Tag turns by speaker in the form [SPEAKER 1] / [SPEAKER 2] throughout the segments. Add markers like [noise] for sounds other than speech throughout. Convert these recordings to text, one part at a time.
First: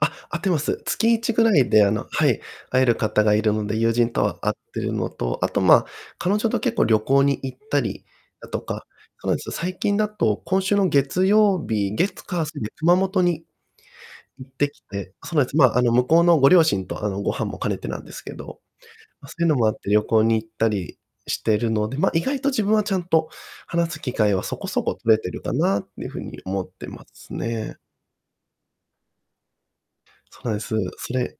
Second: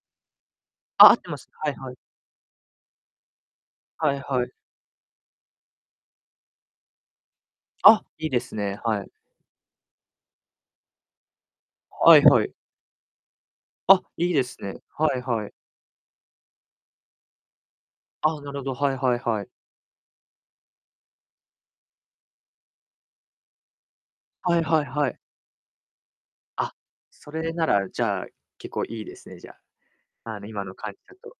[SPEAKER 1] あ、会ってます。つ
[SPEAKER 2] あ、あ
[SPEAKER 1] き
[SPEAKER 2] っ
[SPEAKER 1] い
[SPEAKER 2] て
[SPEAKER 1] ち
[SPEAKER 2] ま
[SPEAKER 1] ぐ
[SPEAKER 2] す、
[SPEAKER 1] らい
[SPEAKER 2] はい
[SPEAKER 1] で、あ
[SPEAKER 2] はい。
[SPEAKER 1] のはい、会える方がいるので、友人
[SPEAKER 2] はい
[SPEAKER 1] とは
[SPEAKER 2] は
[SPEAKER 1] 会っ
[SPEAKER 2] い。
[SPEAKER 1] てるのと、あと、ま、彼女と、結構、旅行に行ったり
[SPEAKER 2] あ、いいで
[SPEAKER 1] だ
[SPEAKER 2] す
[SPEAKER 1] と
[SPEAKER 2] ね、
[SPEAKER 1] か、
[SPEAKER 2] はい。
[SPEAKER 1] 彼女と、最近だと今週の月曜日
[SPEAKER 2] は
[SPEAKER 1] 月、
[SPEAKER 2] い
[SPEAKER 1] 火、
[SPEAKER 2] はい。
[SPEAKER 1] 水で熊本に
[SPEAKER 2] あ、いいで
[SPEAKER 1] 行っ
[SPEAKER 2] す
[SPEAKER 1] てき
[SPEAKER 2] ね。
[SPEAKER 1] て、
[SPEAKER 2] はい
[SPEAKER 1] そなえ
[SPEAKER 2] はい。
[SPEAKER 1] つまあ、あの、向こうのご両親と、あの、ご飯も兼ねてなんですけ
[SPEAKER 2] あ、なる
[SPEAKER 1] ど。
[SPEAKER 2] ほど、はいはい
[SPEAKER 1] ま、そ
[SPEAKER 2] は
[SPEAKER 1] ういう
[SPEAKER 2] い。
[SPEAKER 1] のもあって、旅行に行ったりしてるので、ま、意外と自分はちゃんと話す機会はそ
[SPEAKER 2] はい
[SPEAKER 1] こ
[SPEAKER 2] は
[SPEAKER 1] そ
[SPEAKER 2] い
[SPEAKER 1] こ
[SPEAKER 2] は
[SPEAKER 1] 取
[SPEAKER 2] い。
[SPEAKER 1] れてるかなっていう風に思っ
[SPEAKER 2] あ、
[SPEAKER 1] てま
[SPEAKER 2] そ
[SPEAKER 1] す
[SPEAKER 2] れな
[SPEAKER 1] ね。
[SPEAKER 2] ら、じゃあ、結構いいですね、じゃ、あの、
[SPEAKER 1] そなえ
[SPEAKER 2] 今の
[SPEAKER 1] す。
[SPEAKER 2] 感じ
[SPEAKER 1] そ
[SPEAKER 2] だと。
[SPEAKER 1] れ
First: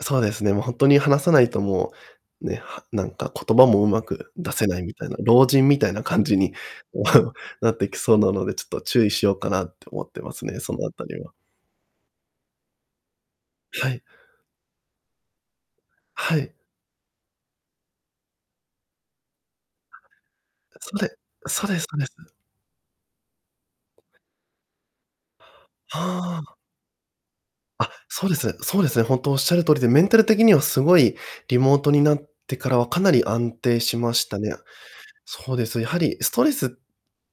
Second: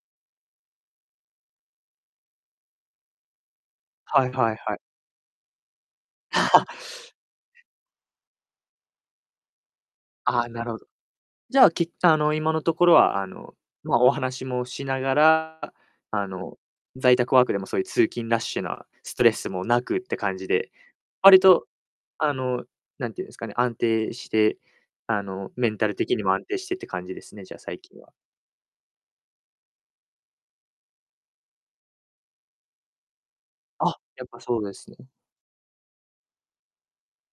[SPEAKER 1] そうですね、もう、ほんとに話さないともう、ね、はなんか言葉も上手
[SPEAKER 2] はい
[SPEAKER 1] く
[SPEAKER 2] は
[SPEAKER 1] 出
[SPEAKER 2] い
[SPEAKER 1] せ
[SPEAKER 2] は
[SPEAKER 1] な
[SPEAKER 2] い。
[SPEAKER 1] いみたいな、老人みたいな感じに、
[SPEAKER 2] [chuckles]
[SPEAKER 1] [chuckles] なってきそうなので、ちょっと注意しようかなって思ってま
[SPEAKER 2] あ
[SPEAKER 1] す
[SPEAKER 2] あ、
[SPEAKER 1] ね、
[SPEAKER 2] な
[SPEAKER 1] そ
[SPEAKER 2] る
[SPEAKER 1] の
[SPEAKER 2] ほど。
[SPEAKER 1] 辺りは。
[SPEAKER 2] じゃあ、きあの、今のところは、あの、
[SPEAKER 1] は
[SPEAKER 2] ま、
[SPEAKER 1] い。
[SPEAKER 2] お話もしながら、ああ
[SPEAKER 1] はい。
[SPEAKER 2] の、在宅ワークでも、そういう通勤ラッシュなストレスもなくって感じで、
[SPEAKER 1] はい。
[SPEAKER 2] 割
[SPEAKER 1] そうれそう
[SPEAKER 2] と、
[SPEAKER 1] です、そうです。
[SPEAKER 2] あの、なんて言うんですかね、安定して、あの、メンタル的にも
[SPEAKER 1] は
[SPEAKER 2] 安
[SPEAKER 1] あ。
[SPEAKER 2] 定してって感じですね、じゃあ、最
[SPEAKER 1] あ、
[SPEAKER 2] 近は。
[SPEAKER 1] そうです。そうですね、ほんとおっしゃる通りで、メンタル的にはすごい、リモートになってからはかなり安定
[SPEAKER 2] あ、
[SPEAKER 1] しま
[SPEAKER 2] や
[SPEAKER 1] し
[SPEAKER 2] っ
[SPEAKER 1] た
[SPEAKER 2] ぱ
[SPEAKER 1] にゃ。
[SPEAKER 2] そうですね。
[SPEAKER 1] そうです、やはりストレスっ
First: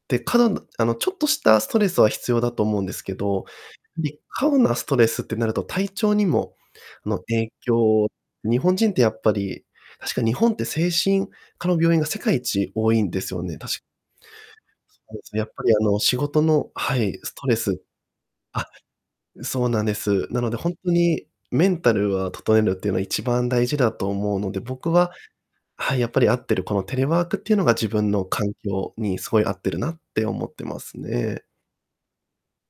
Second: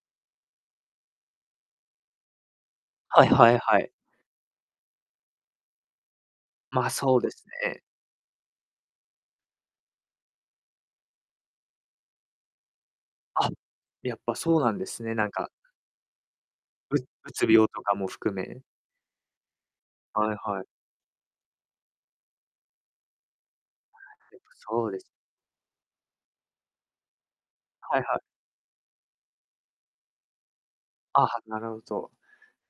[SPEAKER 1] て、過度のあの、ちょっとしたストレスは必要だと思うんですけ
[SPEAKER 2] はい
[SPEAKER 1] ど、
[SPEAKER 2] はいはい。
[SPEAKER 1] り過度なストレスってなると体調にも
[SPEAKER 2] まあ、そ
[SPEAKER 1] の、
[SPEAKER 2] うです
[SPEAKER 1] 影
[SPEAKER 2] ね。
[SPEAKER 1] 響、日本人ってやっぱり確か、日本って精神科の病院が世界一多いんですよ
[SPEAKER 2] あ、
[SPEAKER 1] ね、たし
[SPEAKER 2] やっぱそうなんです
[SPEAKER 1] あ
[SPEAKER 2] ね、
[SPEAKER 1] う
[SPEAKER 2] なん
[SPEAKER 1] すね、や
[SPEAKER 2] か
[SPEAKER 1] っぱりあの、仕事の
[SPEAKER 2] う
[SPEAKER 1] はい、
[SPEAKER 2] う
[SPEAKER 1] ス
[SPEAKER 2] つ
[SPEAKER 1] トレ
[SPEAKER 2] 病と
[SPEAKER 1] ス
[SPEAKER 2] かも含め
[SPEAKER 1] あ、そうなんです。
[SPEAKER 2] はい
[SPEAKER 1] なので、
[SPEAKER 2] はい。
[SPEAKER 1] ほんとにメンタルは、ととえるっていうの、一番大事だ
[SPEAKER 2] は
[SPEAKER 1] と思
[SPEAKER 2] あ、
[SPEAKER 1] う
[SPEAKER 2] やっ
[SPEAKER 1] の
[SPEAKER 2] ぱ、
[SPEAKER 1] で、
[SPEAKER 2] そ
[SPEAKER 1] 僕
[SPEAKER 2] うです。
[SPEAKER 1] ははい、やっぱり合ってる、このテレワークっていうのが自
[SPEAKER 2] はい
[SPEAKER 1] 分
[SPEAKER 2] はい。
[SPEAKER 1] の環境にすごい合ってるなって思ってます
[SPEAKER 2] あ、は、
[SPEAKER 1] ね。
[SPEAKER 2] なるほど。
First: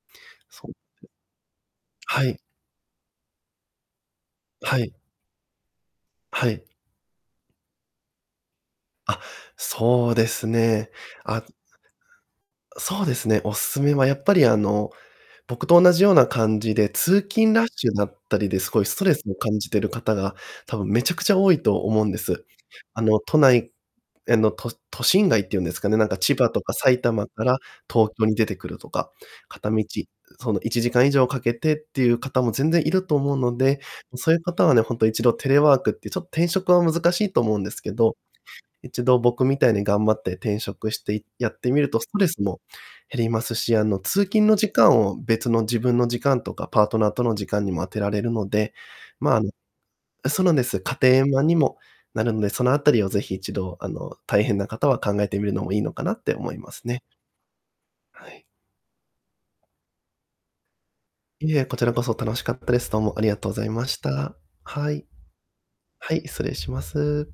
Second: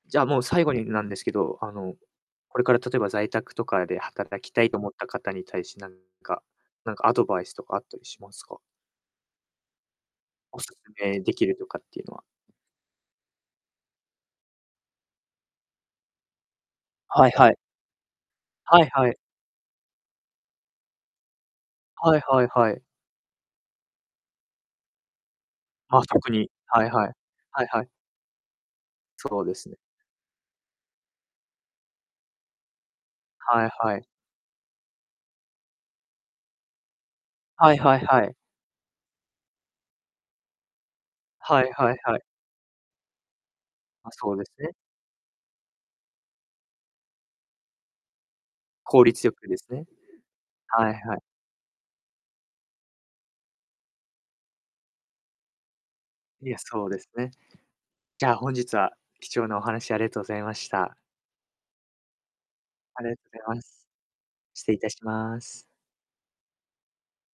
[SPEAKER 2] じゃあ、もう、最
[SPEAKER 1] そう、
[SPEAKER 2] 後
[SPEAKER 1] え、
[SPEAKER 2] になんですけど、あの、
[SPEAKER 1] はい。
[SPEAKER 2] これから、例えば在宅とかで働きたい
[SPEAKER 1] は
[SPEAKER 2] と思っ
[SPEAKER 1] い。
[SPEAKER 2] た方に対し、なんか
[SPEAKER 1] はい。
[SPEAKER 2] なんかアドバイスとかあったりしますか？
[SPEAKER 1] あ、そうです
[SPEAKER 2] お勧
[SPEAKER 1] ね。
[SPEAKER 2] めで
[SPEAKER 1] あ
[SPEAKER 2] きるとかっていうのは
[SPEAKER 1] そうですね、おすすめはやっぱり、あの、僕と同じような感じで、通
[SPEAKER 2] はいは
[SPEAKER 1] 勤
[SPEAKER 2] い。
[SPEAKER 1] ラッシュだったりで、すご
[SPEAKER 2] は
[SPEAKER 1] い
[SPEAKER 2] い
[SPEAKER 1] スト
[SPEAKER 2] は
[SPEAKER 1] レ
[SPEAKER 2] い。
[SPEAKER 1] スを感じてる方が、多分めちゃくちゃ多いと思うん
[SPEAKER 2] は
[SPEAKER 1] で
[SPEAKER 2] いは
[SPEAKER 1] す。
[SPEAKER 2] いはい。
[SPEAKER 1] あの、都内への、と都心外っていうんですかね？
[SPEAKER 2] あ、
[SPEAKER 1] なんか
[SPEAKER 2] 特
[SPEAKER 1] 千葉
[SPEAKER 2] に
[SPEAKER 1] とか
[SPEAKER 2] はい
[SPEAKER 1] 埼
[SPEAKER 2] はい。
[SPEAKER 1] 玉から
[SPEAKER 2] はいはい。
[SPEAKER 1] 東京に出てくるとか、
[SPEAKER 2] そうです
[SPEAKER 1] 片
[SPEAKER 2] ね。
[SPEAKER 1] 道、その1時間以上かけてっていう方も全然いると思うの
[SPEAKER 2] はい
[SPEAKER 1] で、
[SPEAKER 2] はい。
[SPEAKER 1] ん、そういう方はね、ほんと、一度テレワークって、ちょ転職は難しいと思うんで
[SPEAKER 2] はい
[SPEAKER 1] すけ
[SPEAKER 2] はい
[SPEAKER 1] ど、
[SPEAKER 2] はい。
[SPEAKER 1] 一度、僕みたいに頑張って転職して、いやっ
[SPEAKER 2] は
[SPEAKER 1] て
[SPEAKER 2] い
[SPEAKER 1] みる
[SPEAKER 2] はい
[SPEAKER 1] と、ス
[SPEAKER 2] は
[SPEAKER 1] ト
[SPEAKER 2] い。
[SPEAKER 1] レスも減りますし、あの、
[SPEAKER 2] ま、
[SPEAKER 1] 通
[SPEAKER 2] そうで
[SPEAKER 1] 勤
[SPEAKER 2] す
[SPEAKER 1] の
[SPEAKER 2] ね。
[SPEAKER 1] 時間を別の自分の時間とかパートナーとの時間にも当てられるので、
[SPEAKER 2] 効率よ
[SPEAKER 1] ま、あ
[SPEAKER 2] く
[SPEAKER 1] の
[SPEAKER 2] ですね。
[SPEAKER 1] え、そうなんです、
[SPEAKER 2] はい
[SPEAKER 1] 家庭
[SPEAKER 2] はい。
[SPEAKER 1] 円満にもなるんで、そのあたりをぜひ一度、あの、大変な方は考えてみるのもいいのかなって思
[SPEAKER 2] い
[SPEAKER 1] い
[SPEAKER 2] や、
[SPEAKER 1] ま
[SPEAKER 2] そ
[SPEAKER 1] す
[SPEAKER 2] うで
[SPEAKER 1] ね。
[SPEAKER 2] すね。じ
[SPEAKER 1] は
[SPEAKER 2] ゃあ、
[SPEAKER 1] い。
[SPEAKER 2] 本日は、貴重なお話ありがとうございました。
[SPEAKER 1] いえ、こちらこそ楽しかったです。どう
[SPEAKER 2] あり
[SPEAKER 1] も
[SPEAKER 2] が
[SPEAKER 1] あ
[SPEAKER 2] と
[SPEAKER 1] りが
[SPEAKER 2] ざい
[SPEAKER 1] とうござ
[SPEAKER 2] ま
[SPEAKER 1] いま
[SPEAKER 2] す。
[SPEAKER 1] した。
[SPEAKER 2] 失礼い
[SPEAKER 1] は
[SPEAKER 2] たし
[SPEAKER 1] い。
[SPEAKER 2] ます。
[SPEAKER 1] はい、失礼します。